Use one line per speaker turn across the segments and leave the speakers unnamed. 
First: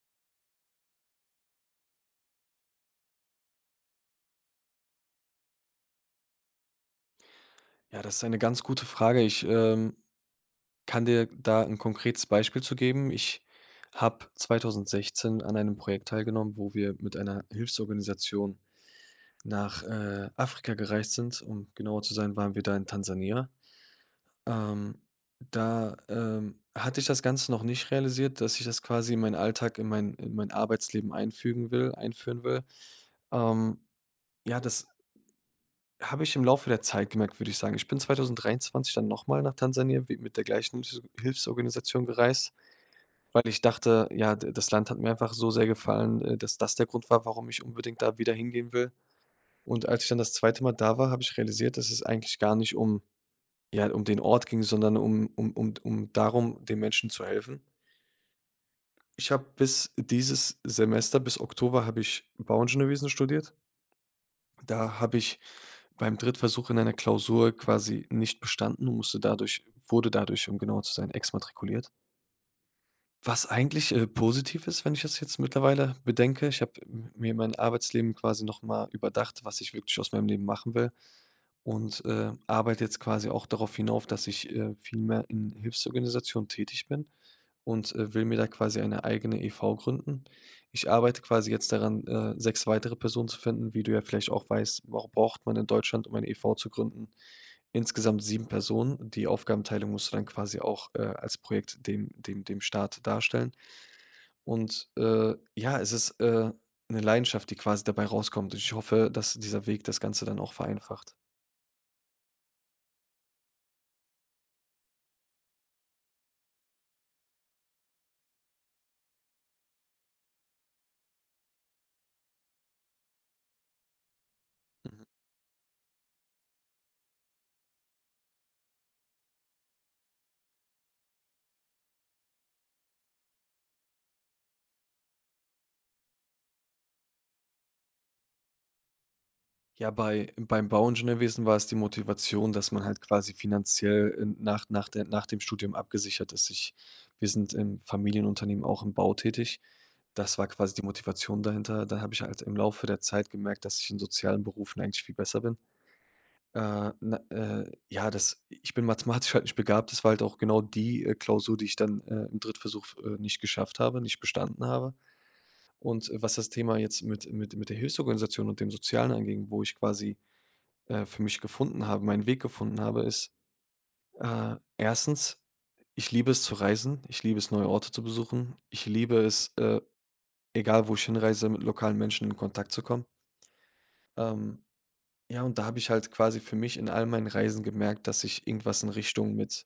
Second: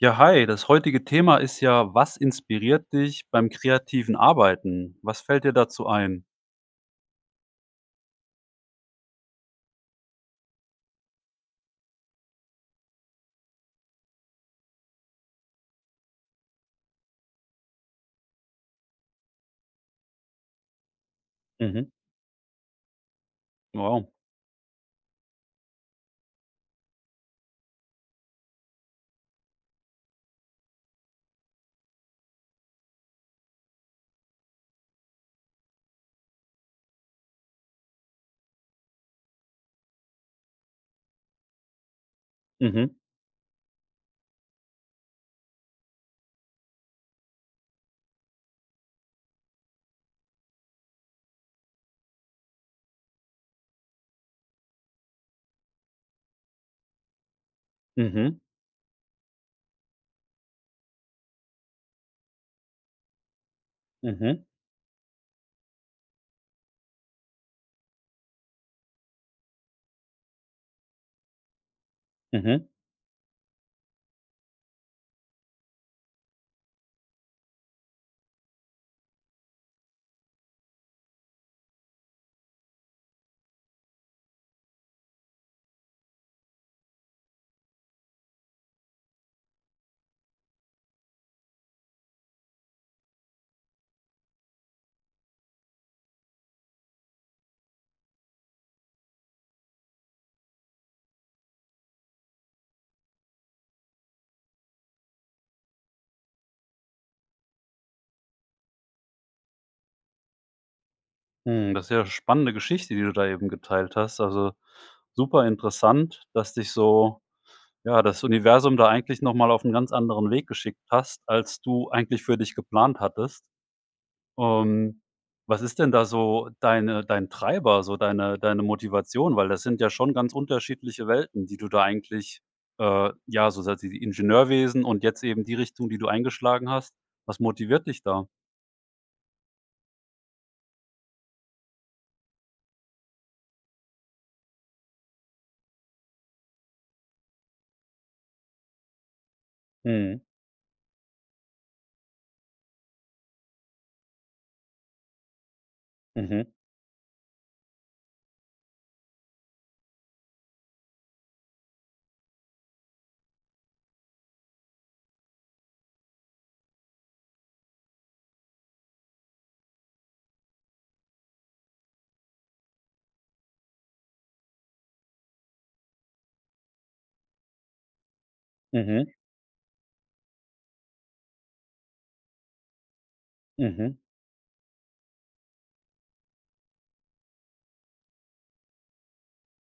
Ja, hi, das heutige Thema ist, ja, was inspiriert dich beim kreativen Arbeiten? Was fällt dir dazu ein?
Ja, das ist eine ganz gute Frage. Ich, ähm, kann dir da 'n konkretes Beispiel zu geben. Ich habe 2016 an einem Projekt teilgenommen, wo wir mit einer Hilfsorganisation nach, äh, Afrika gereist sind. Um
Mhm.
genauer zu sein, waren wir da in Tansania.
Wow.
Ähm, da, ähm, hatte ich das Ganze noch nicht realisiert, dass ich das quasi in mein Alltag, in mein in mein Arbeitsleben einfügen will einführen will. Ähm, ja, das habe ich im Laufe der Zeit gemerkt, würde ich sagen. Ich bin 2023 dann noch mal nach Tansania w mit der gleichen [unintelligible] Hilfsorganisation gereist,
Mhm.
weil ich dachte, ja, da das Land hat mir einfach so sehr gefallen, äh, dass das der Grund war, warum ich unbedingt da wieder hingehen will. Und als ich dann das zweite Mal da war, habe ich realisiert, dass es eigentlich gar nicht um ja, um den Ort ging, sondern um um um d um darum, den Menschen zu helfen.
Mhm.
Ich habe bis dieses Semester, bis Oktober, habe ich Bauingenieurwesen studiert
Mhm.
und da habe ich beim Drittversuch in einer Klausur quasi nicht bestanden und musste dadurch wurde dadurch, um genauer zu sein, exmatrikuliert.
Mhm.
Was eigentlich, äh, positiv ist, wenn ich das jetzt mittlerweile bedenke. Ich habe m mir mein Arbeitsleben quasi noch mal überdacht, was ich wirklich aus meinem Leben machen will. Und, äh, arbeite jetzt quasi auch darauf hinauf, dass ich, äh, viel mehr in Hilfsorganisationen tätig bin. Und, äh, will mir da quasi eine eigene e.V. gründen. Ich arbeite quasi jetzt daran, äh, 6 weitere Personen zu finden. Wie du ja vielleicht auch weißt, wa braucht man in Deutschland, um eine e.V. zu gründen, insgesamt 7 Personen. Die Aufgabenteilung musst du dann quasi auch, äh, als Projekt den dem dem Staat darstellen. Und, äh, ja, es ist, äh, 'ne Leidenschaft, die quasi dabei rauskommt. Und ich hoffe, dass dieser Weg das Ganze dann auch vereinfacht.
Hm. Das ist ja spannende Geschichte, die du da eben geteilt hast. Also super interessant, dass dich so, ja, das Universum da eigentlich noch mal auf 'n ganz anderen Weg geschickt hast, als du eigentlich für dich geplant hattest. Und
Mhm.
was ist denn da so deine dein Treiber, so deine deine Motivation? Weil das sind ja schon ganz unterschiedliche Welten, die du da eigentlich äh, ja, so [unintelligible] dieses Ingenieurwesen und jetzt eben die Richtung, die du eingeschlagen hast. Was motiviert dich da?
Ja, bei beim Bauingenieurwesen war es die Motivation, dass man halt quasi finanziell n nach nach der nach dem Studium abgesichert ist. Ich wir sind im Familienunternehmen auch im Bau tätig.
Mhm.
Das war quasi die Motivation dahinter. Da habe ich halt im Laufe der Zeit gemerkt, dass ich in sozialen Berufen eigentlich viel besser bin.
Mhm.
Äh, na äh, ja, das ich bin mathematisch halt nicht begabt. Das war halt auch genau die, äh, Klausur, die ich dann, äh, im Drittversuch f äh, nicht geschafft habe, nicht bestanden habe. Und was das Thema jetzt mit mit mit der Hilfsorganisation und dem Sozialen anging, wo ich quasi, äh, für mich gefunden habe, meinen Weg gefunden habe, ist, äh, 1. Ich liebe es, zu reisen. Ich liebe es, neue Orte zu besuchen. Ich
Mhm.
liebe es, äh, egal wo ich hinreise, mit lokalen Menschen in Kontakt zu kommen
Mhm.
ähm, ja, und da habe ich halt quasi für mich in all meinen Reisen gemerkt, dass ich irgendwas in Richtung mit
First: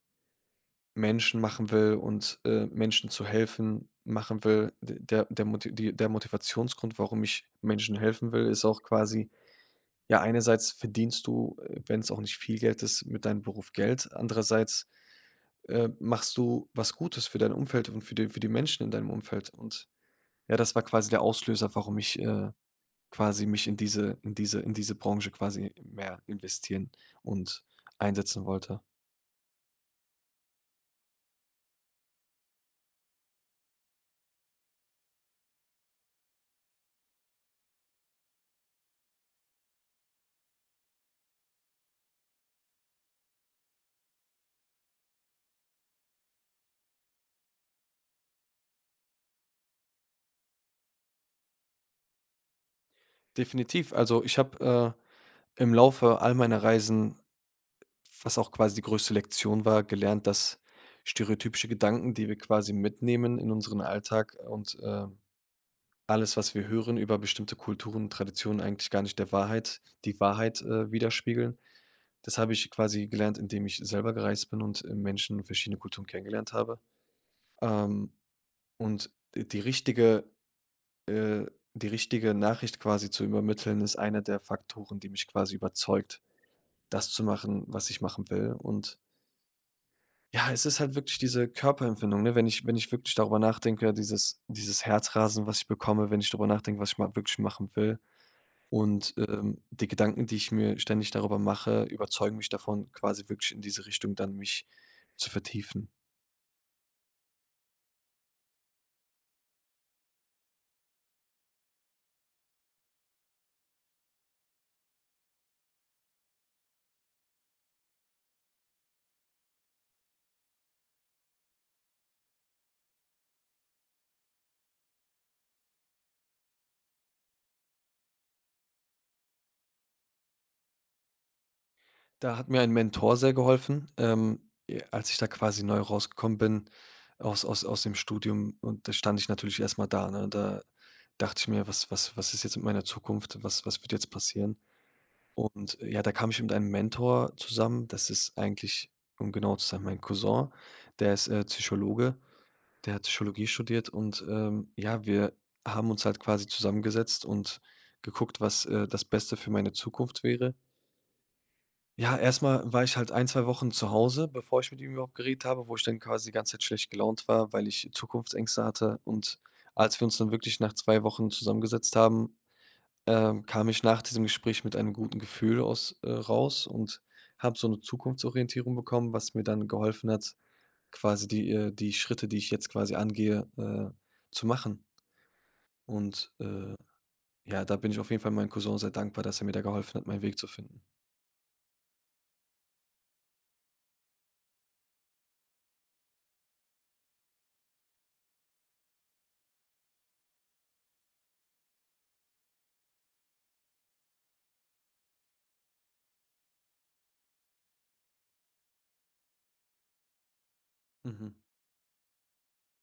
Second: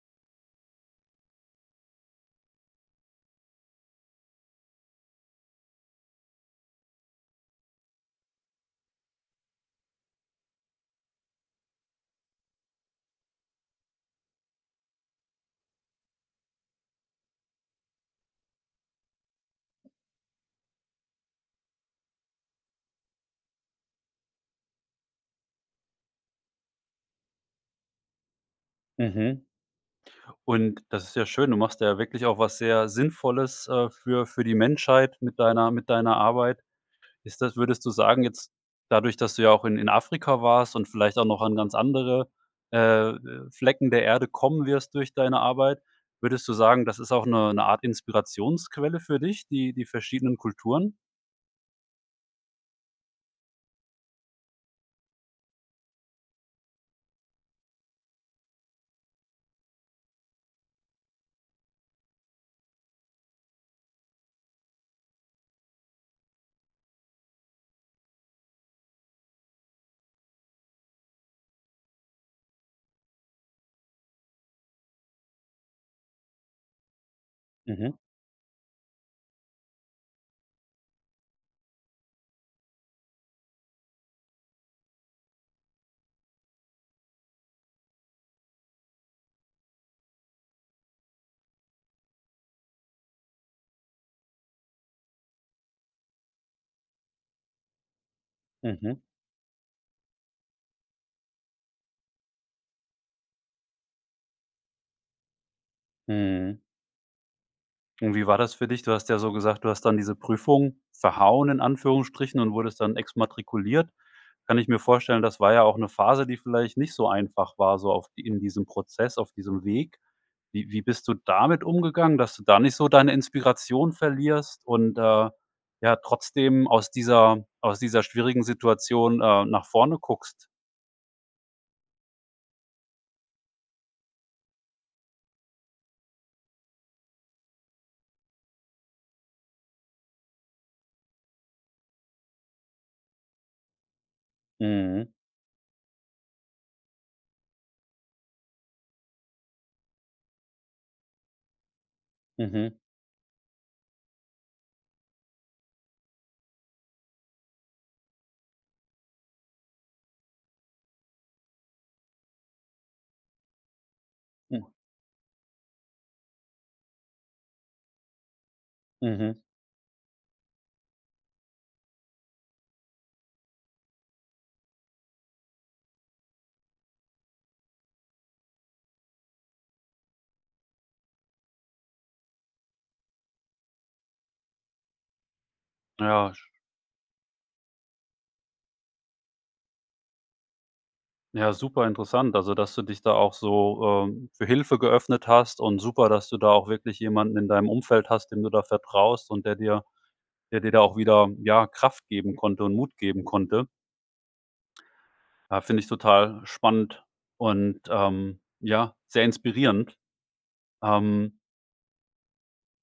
Menschen machen will und, äh, Menschen zu helfen, machen will, de der der Moti die der Motivationsgrund, warum ich Menschen helfen will, ist auch quasi, ja, einerseits verdienst du, äh, wenn's auch nicht viel Geld ist, mit deinem Beruf Geld, andererseits, äh, machst du was Gutes für dein Umfeld und für die für die Menschen in deinem Umfeld. Und ja, das war quasi der Auslöser, warum ich, äh, quasi mich in diese in diese in diese Branche quasi mehr investieren und einsetzen wollte.
Mhm. Und das ist ja schön. Du machst ja wirklich auch was sehr Sinnvolles, äh, für für die Menschheit mit deiner mit deiner Arbeit. Ist das würdest du sagen, jetzt dadurch, dass du ja auch in in Afrika warst und vielleicht auch noch an ganz andere, äh, de Flecken der Erde kommen wirst durch deine Arbeit. Würdest du sagen, das ist auch eine 'ne 'ne Art Inspirationsquelle für dich, die die verschiedenen Kulturen?
Definitiv. Also ich habe, äh, im Laufe all meiner Reisen, was auch quasi die größte Lektion war, gelernt, dass stereotypische Gedanken, die wir quasi mitnehmen in unseren Alltag und, äh, alles, was wir hören über bestimmte Kulturen, Traditionen, eigentlich gar nicht der Wahrheit die Wahrheit, äh, widerspiegeln. Das habe ich quasi gelernt, indem ich selber gereist bin und, äh, Menschen verschiedener Kulturen kennengelernt habe.
Mhm.
Ähm, und die richtige, äh die richtige Nachricht quasi zu übermitteln, ist einer der Faktoren, die mich quasi überzeugt, das zu machen, was ich machen will. Und ja, es ist halt wirklich diese Körperempfindung, ne? Wenn ich wenn ich wirklich darüber nachdenke, dieses dieses Herzrasen, was ich bekomme, wenn ich darüber nachdenke, was ich mal wirklich machen will.
Mhm.
Und, ähm, die Gedanken, die ich mir ständig darüber mache, überzeugen mich davon, quasi wirklich in diese Richtung dann mich zu vertiefen.
Mhm. Und wie war das für dich? Du hast ja so gesagt: „Du hast dann diese Prüfung ‚verhauen‘ in Anführungsstrichen und wurdest dann exmatrikuliert“. Kann ich mir vorstellen, das war ja auch 'ne Phase, die vielleicht nicht so einfach war, so auch in diesem Prozess, auf diesem Weg. Wie wie bist du damit umgegangen, dass du da nicht so deine Inspiration verlierst und, äh, ja trotzdem aus dieser aus dieser schwierigen Situation, äh, nach vorne guckst?
Da hat mir ein Mentor sehr geholfen, ähm, e als ich da quasi neu rausgekommen bin aus aus aus dem Studium. Und da stand ich natürlich erst mal da, ne? Da dachte ich mir: „Was was was ist jetzt mit meiner Zukunft? Was was wird jetzt passieren?“
Mhm.
Und, äh, ja, da kam ich mit einem Mentor zusammen. Das ist eigentlich, um genau zu sein, mein Cousin. Der ist, äh, Psychologe,
Mhm.
der hat Psychologie studiert. Und, ähm, ja, wir haben uns halt quasi zusammengesetzt und geguckt, was, äh, das Beste für meine Zukunft wäre. Ja, erst mal war ich halt ein, 2 Wochen zu Hause, bevor
Mhm.
ich mit ihm überhaupt geredet habe, wo ich dann quasi die ganze Zeit schlecht gelaunt war, weil ich Zukunftsängste hatte.
Mhm.
Und als wir uns dann wirklich nach 2 Wochen zusammengesetzt haben, ähm, kam ich nach diesem Gespräch mit einem guten Gefühl aus, äh, raus und habe so 'ne Zukunftsorientierung bekommen, was mir dann geholfen hat, quasi die, äh die Schritte, die ich jetzt quasi angehe, äh, zu machen. Und,
Ja sch
äh, ja, da bin ich auf jeden Fall meinem Cousin sehr dankbar, dass er mir da geholfen hat, meinen Weg zu finden.
Ja, super interessant, also dass du dich da auch so, äh, für Hilfe geöffnet hast und super, dass du da auch wirklich jemanden in deinem Umfeld hast, dem du da vertraust und der dir der dir da auch wieder, ja, Kraft geben konnte und Mut geben konnte. Ja, finde ich total spannend und, ähm, ja, sehr inspirierend. Ähm
Mhm.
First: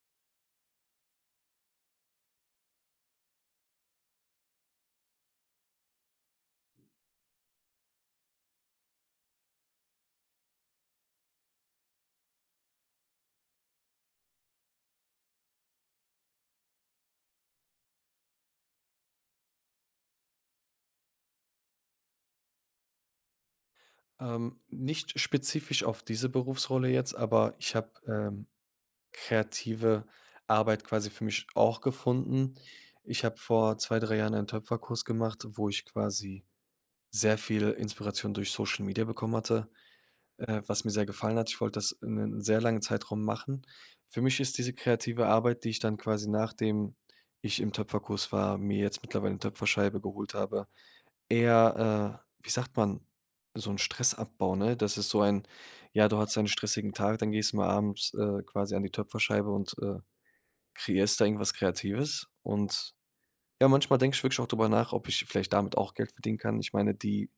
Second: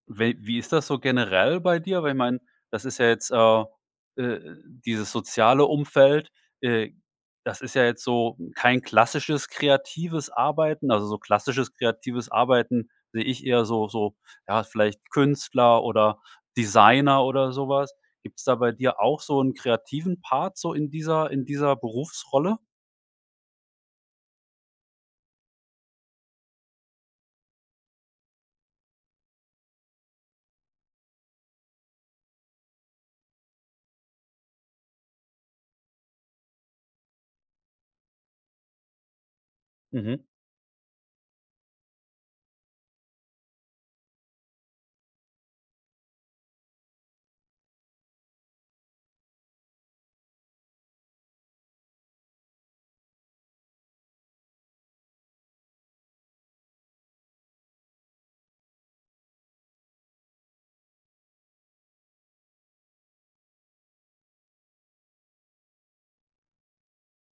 wel wie ist das so generell bei dir? Weil ich meine, das ist ja jetzt, äh, äh, dieses soziale Umfeld äh, das ist ja jetzt so kein klassisches, kreatives Arbeiten. Also so klassisches kreatives Arbeiten sehe ich eher so so ja, vielleicht Künstler oder Designer oder so was. Gibt's da bei dir auch so 'n kreativen Part so in dieser in dieser Berufsrolle?
Ähm, nicht spezifisch auf diese Berufsrolle jetzt, aber ich habe, ähm, kreative Arbeit quasi für mich auch gefunden. Ich habe vor 2, 3 Jahren einen Töpferkurs gemacht, wo ich quasi sehr viel Inspiration durch Social Media bekommen hatte,
Mhm.
äh, was mir sehr gefallen hat. Ich wollt das in 'nen sehr langen Zeitraum machen. Für mich ist diese kreative Arbeit, die ich dann quasi nachdem ich im Töpferkurs war mir jetzt mittlerweile 'ne Töpferscheibe geholt habe eher, äh, wie sagt man, so 'n Stressabbau, ne? Das ist so ein, ja du hattest einen stressigen Tag, dann gehst du mal abends, äh, quasi an die Töpferscheibe und, äh, kreierst da irgendwas Kreatives. Und, ja, manchmal denke ich wirklich auch drüber nach, ob ich vielleicht damit auch Geld verdienen kann. Ich meine, die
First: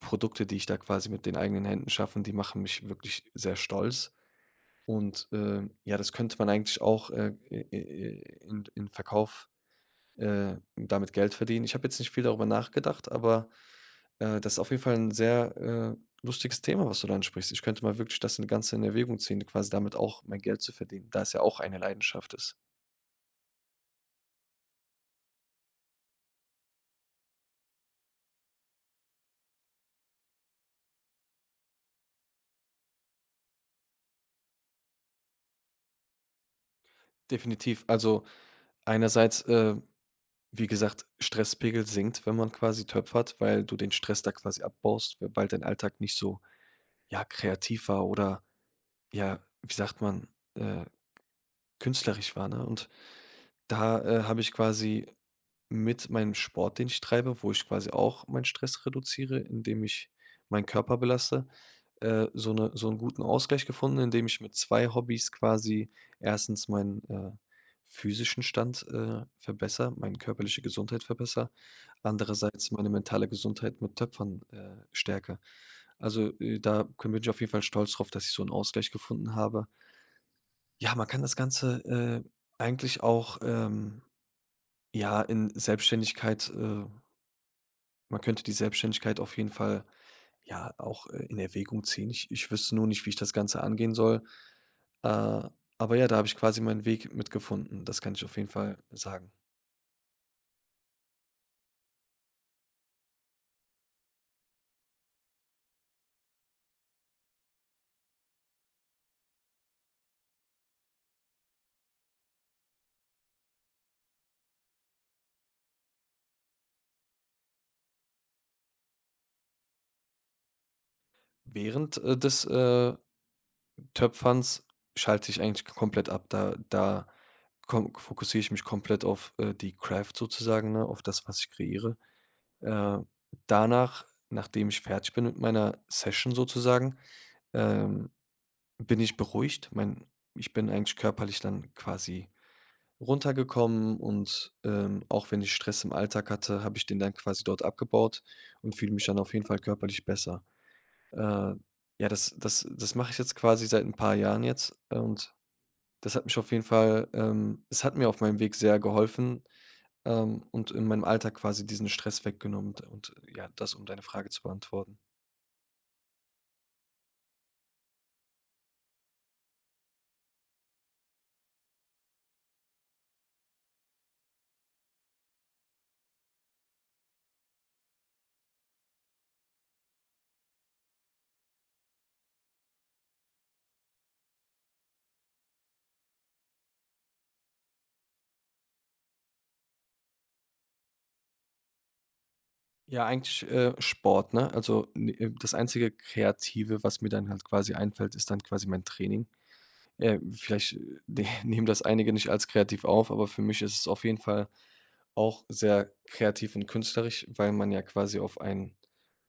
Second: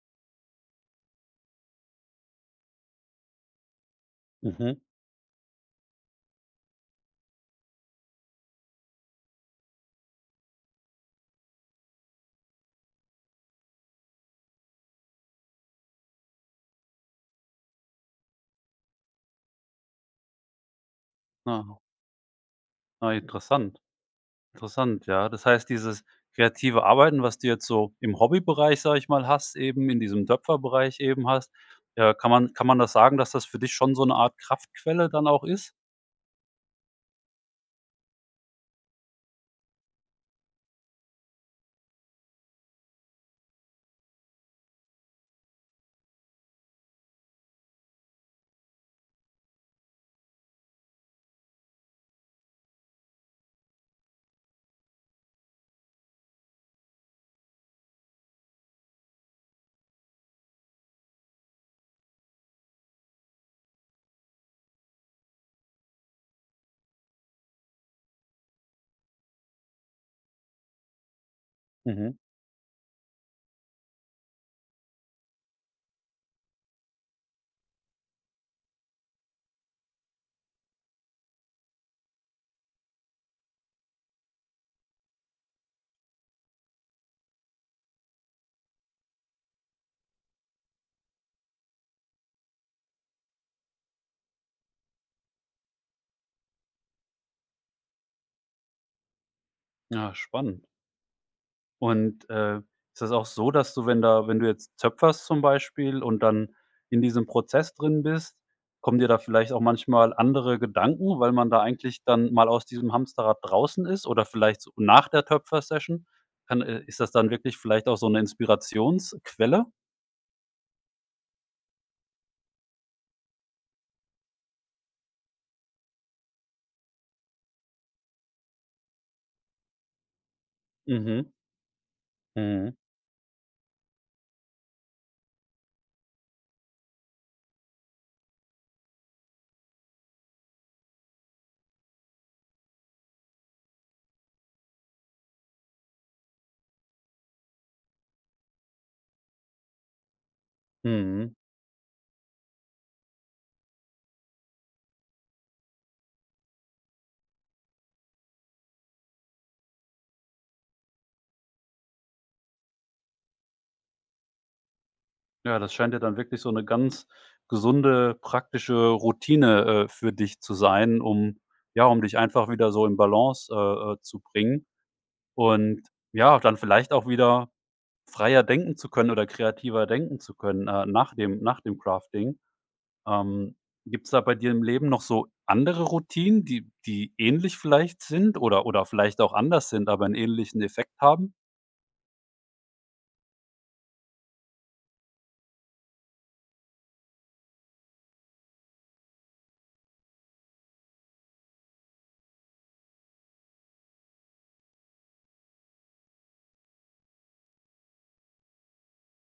Produkte, die ich da quasi mit den eigenen Händen schaffen, die machen mich wirklich sehr stolz.
Mhm.
Und, äh, ja das könnte man eigentlich auch, äh, i i i in in Verkauf, äh damit Geld verdienen. Ich habe jetzt nicht viel darüber nachgedacht, aber, äh, das ist auf jeden Fall 'n sehr, äh, lustiges Thema, was du da ansprichst. Ich könnte mal wirklich das, ne, Ganz in Erwägung ziehen, quasi damit auch mein Geld zu verdienen, da es ja auch
Ah.
eine Leidenschaft ist.
Ah, interessant interessant. Ja, das heißt, dieses kreative Arbeiten, was du jetzt so im Hobbybereich, sage ich mal hast, eben in diesem Töpferbereich eben hast, äh, kann man kann man das sagen, dass das für dich schon so 'ne Art Kraftquelle dann auch ist?
Definitiv. Also einerseits, äh, wie gesagt, Stresspegel sinkt, wenn man quasi töpfert, weil du den Stress da quasi abbaust. W weil dein Alltag nicht so, ja, kreativ war oder, ja, wie sagt man, äh, künstlerisch war, ne? Und da, äh, habe ich quasi mit meinem Sport, den ich treibe, wo ich quasi auch meinen Stress reduziere, indem ich meinen Körper belaste, äh, so 'ne so 'n guten Ausgleich gefunden, indem ich mit 2 Hobbys quasi 1. meinen, äh, physischen Stand, äh, verbessere, meine körperliche Gesundheit verbessere,
Mhm.
andererseits meine mentale Gesundheit mit Töpfern, äh, stärke. Also, äh, da könn bin ich auf jeden Fall stolz drauf, dass ich so 'n Ausgleich gefunden habe. Ja, man kann das Ganze, äh, eigentlich auch, ähm, ja, in Selbstständigkeit, äh Man könnte die Selbstständigkeit auf jeden Fall, ja, auch, äh, in Erwägung ziehen. Ich ich wüsste nur nicht, wie ich das Ganze angehen soll. Äh, aber ja, da habe ich quasi meinen Weg mit gefunden. Das kann ich auf jeden Fall sagen.
Ah, spannend. Und, äh, ist das auch so, dass du, wenn da wenn du jetzt töpferst zum Beispiel und dann in diesem Prozess drin bist, kommen dir da vielleicht auch manchmal andere Gedanken, weil man da eigentlich dann mal aus diesem Hamsterrad draußen ist oder vielleicht, so, nach der Töpfer-Session? Dann, äh, ist das dann wirklich vielleicht auch so 'ne Inspirationsquelle?
Während, äh, des, äh, Töpferns schalte ich eigentlich komplett ab, da da kom fokussiere ich mich komplett auf, äh, die Craft sozusagen, ne, auf das,
Mhm.
was ich kreiere.
Mhm.
Äh, danach, nachdem ich fertig bin mit meiner Session sozusagen, ähm, bin ich beruhigt. Mein ich bin eigentlich körperlich dann quasi runtergekommen und, ähm, auch wenn ich Stress im Alltag hatte, habe ich den dann quasi dort abgebaut und fühle mich dann auf jeden Fall körperlich besser.
Mhm.
Äh, ja, das das das mache ich jetzt quasi seit 'n paar Jahren jetzt, äh, und das hat mich auf jeden Fall, ähm es hat mir auf meinem Weg sehr geholfen. Ähm, und in meinem Alltag quasi diesen Stress weggenommen und und ja, das, um deine Frage zu beantworten.
Ja, das scheint ja dann wirklich so 'ne ganz gesunde, praktische Routine, äh, für dich zu sein, um ja, um dich einfach wieder so in Balance, äh, äh, zu bringen. Und ja, dann vielleicht auch wieder freier denken zu können oder kreativer denken zu können, äh, nach dem nach dem Crafting. Ähm, gibt's da bei dir im Leben noch so andere Routinen, die die ähnlich vielleicht sind oder oder vielleicht auch anders sind, aber 'n ähnlichen Effekt haben?
Ja, eigentlich, äh, Sport, ne? Also n äh, das einzige Kreative, was mir dann halt quasi einfällt, ist dann quasi mein Training. Äh, vielleicht, äh, nehmen das einige nicht als kreativ auf, aber für mich ist es auf jeden Fall auch sehr kreativ und künstlerisch, weil man ja quasi auf ein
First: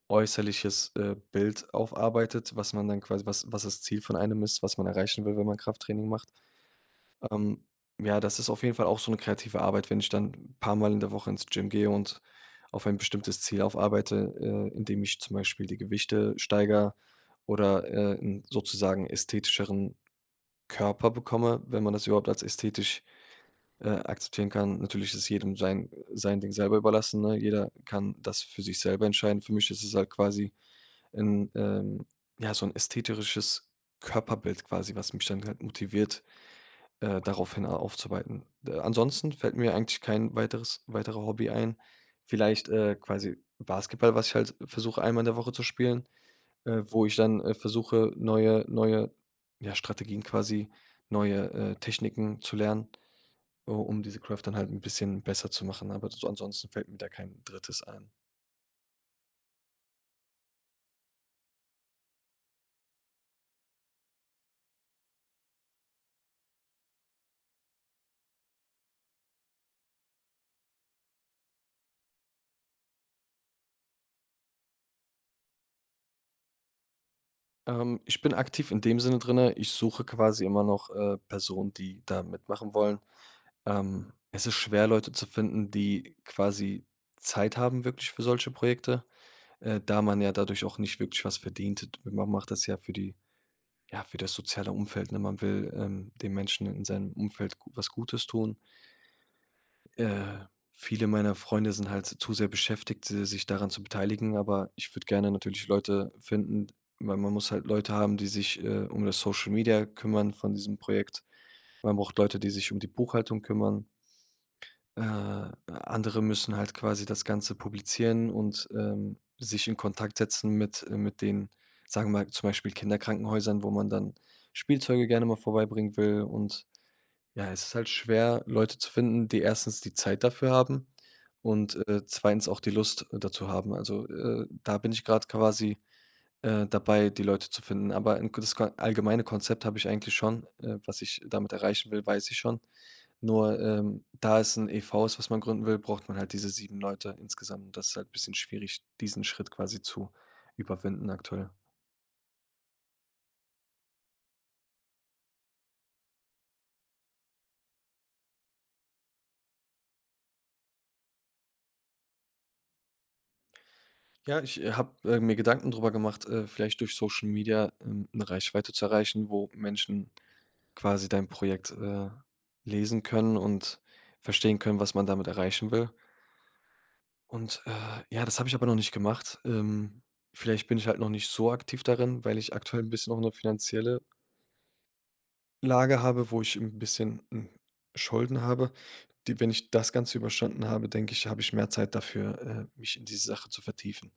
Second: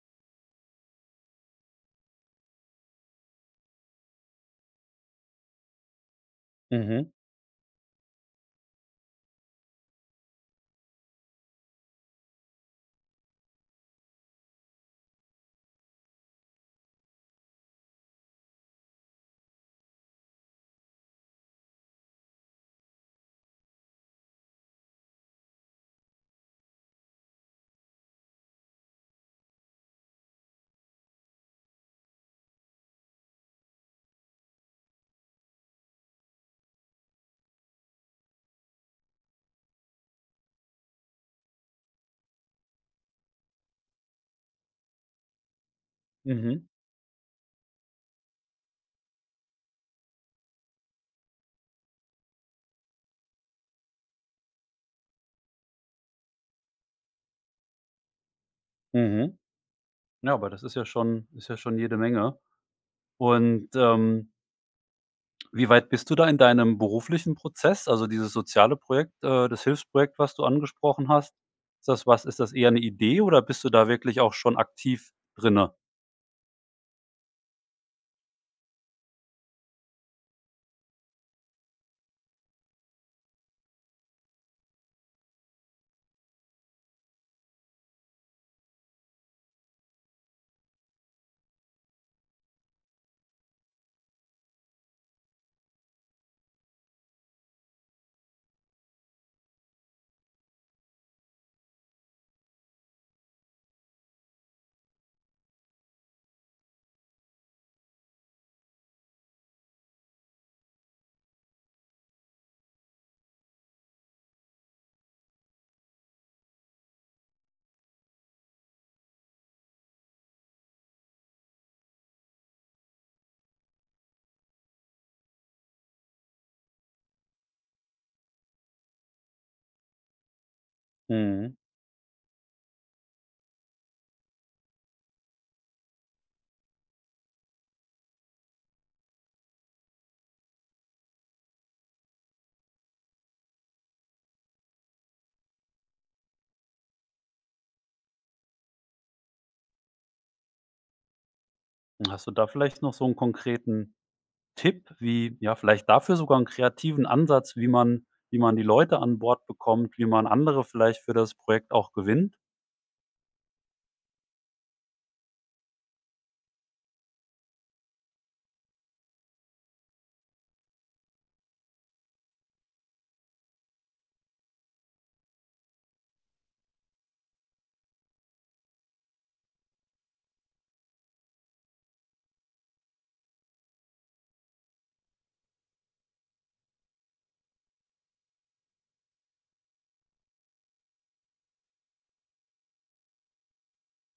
äußerliches, äh, Bild aufarbeitet, was man dann quasi was was das Ziel von einem ist, was man erreichen will, wenn man Krafttraining macht.
Mhm.
Ähm, ja, das ist auf jeden Fall auch so 'ne kreative Arbeit. Wenn ich dann 'n paar Mal in der Woche ins Gym gehe und auf ein bestimmtes Ziel aufarbeite, äh, indem ich zum Beispiel die Gewichte steigere oder, äh, 'n sozusagen ästhetischeren Körper bekomme, wenn man das überhaupt als ästhetisch, äh, akzeptieren kann. Natürlich ist jedem sein sein Ding selber überlassen, ne? Jeder kann das für sich selber entscheiden. Für mich ist es halt quasi, 'n, ähm ja, so 'n ästhetischeres Körperbild quasi, was mich dann halt motiviert, äh, daraufhin a aufzuarbeiten. D äh, Ansonsten fällt mir eigentlich kein weiteres weitere Hobby ein. Vielleicht, äh, quasi Basketball, was ich halt versuche, einmal in der Woche zu spielen.
Mhm.
Äh, wo ich dann, äh, versuche, neue neue, ja, Strategien quasi, neue, äh, Techniken zu lernen, oh, um diese Craft dann halt 'n bisschen besser zu machen. Aber so ansonsten fällt mir da kein 3. ein.
Mhm. Na, aber das ist ja schon ist ja schon jede Menge. Und, ähm wie weit bist du da in deinem beruflichen Prozess? Also dieses soziale Projekt, äh, das Hilfsprojekt, was du angesprochen hast. Ist das was ist das eher 'ne Idee oder bist du da wirklich auch schon aktiv drinnen?
Ähm, ich bin aktiv in dem Sinne drinne, ich suche quasi immer noch, äh, Personen, die da mitmachen wollen. Ähm, es ist schwer, Leute zu finden, die quasi Zeit haben wirklich für solche Projekte, äh, da man ja dadurch auch nicht wirklich was verdient. D ma man macht das ja für die ja, für das soziale Umfeld, ne? Man will, ähm, den Menschen in seinem Umfeld gu was Gutes tun. Äh, viele meiner Freunde sind halt t zu sehr beschäftigt, se sich daran zu beteiligen. Aber ich würde gerne natürlich Leute finden, weil man muss halt Leute haben, die sich, äh, um das Social Media kümmern von diesem Projekt. Man braucht Leute, die sich um die Buchhaltung kümmern. Äh, andere müssen halt quasi das Ganze publizieren und, ähm, sich in Kontakt setzen mit mit den, sagen wir mal, zum Beispiel Kinderkrankenhäusern, wo man dann Spielzeuge gerne mal vorbeibringen will. Und, ja, es ist halt schwer, Leute zu finden, die erstens die Zeit dafür haben
Mhm.
und, äh, zweitens auch die Lust dazu haben. Also, äh, da bin ich grad quasi, äh, dabei, die Leute zu finden. Aber 'n gutes Kon allgemeine Konzept habe ich eigentlich schon. Äh, was ich damit erreichen will, weiß ich schon. Nur, ähm, da es 'n EV ist, was man gründen will, braucht man halt diese 7 Leute insgesamt, und das ist halt 'n bisschen schwierig, diesen Schritt quasi zu überwinden aktuell.
Hast du da vielleicht noch so 'n konkreten Tipp, wie ja, vielleicht dafür sogar 'n kreativen Ansatz, wie man wie man die Leute an Bord bekommt, wie man andere vielleicht für das Projekt auch gewinnt?
Ja, ich, äh, habe, äh, mir Gedanken drüber gemacht, äh, vielleicht durch Social Media, ähm, 'ne Reichweite zu erreichen, wo Menschen quasi dein Projekt, äh, lesen können und verstehen können, was man damit erreichen will. Und, äh, ja, das habe ich aber noch nicht gemacht. Ähm, wielleicht bin ich halt noch nicht so aktiv darin, weil ich aktuell 'n bisschen auch 'ne finanzielle Lage habe, wo ich 'n bisschen n Schulden habe. Die wenn ich das Ganze überstanden habe, denke ich, habe ich mehr Zeit dafür, äh, mich in die Sache zu vertiefen.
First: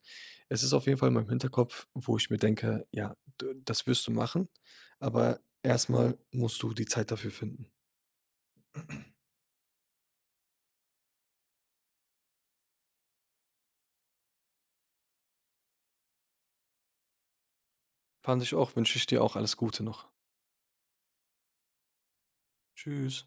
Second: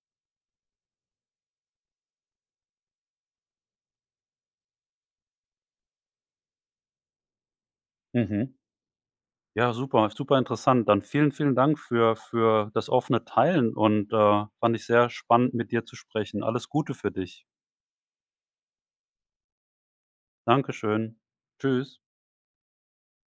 Es ist auf jeden Fall in meinem Hinterkopf, wo ich mir denke: „Ja, d das wirst du machen, aber erst mal musst du die Zeit dafür finden.“
Mhm. Ja, super super interessant. Dann vielen vielen Dank für für das offene Teilen und, äh, fand ich sehr spannend, mit dir zu sprechen. Alles Gute für dich.
Fand ich auch, wünsche ich dir auch alles Gute noch.
Dankeschön. Tschüss.
Tschüss.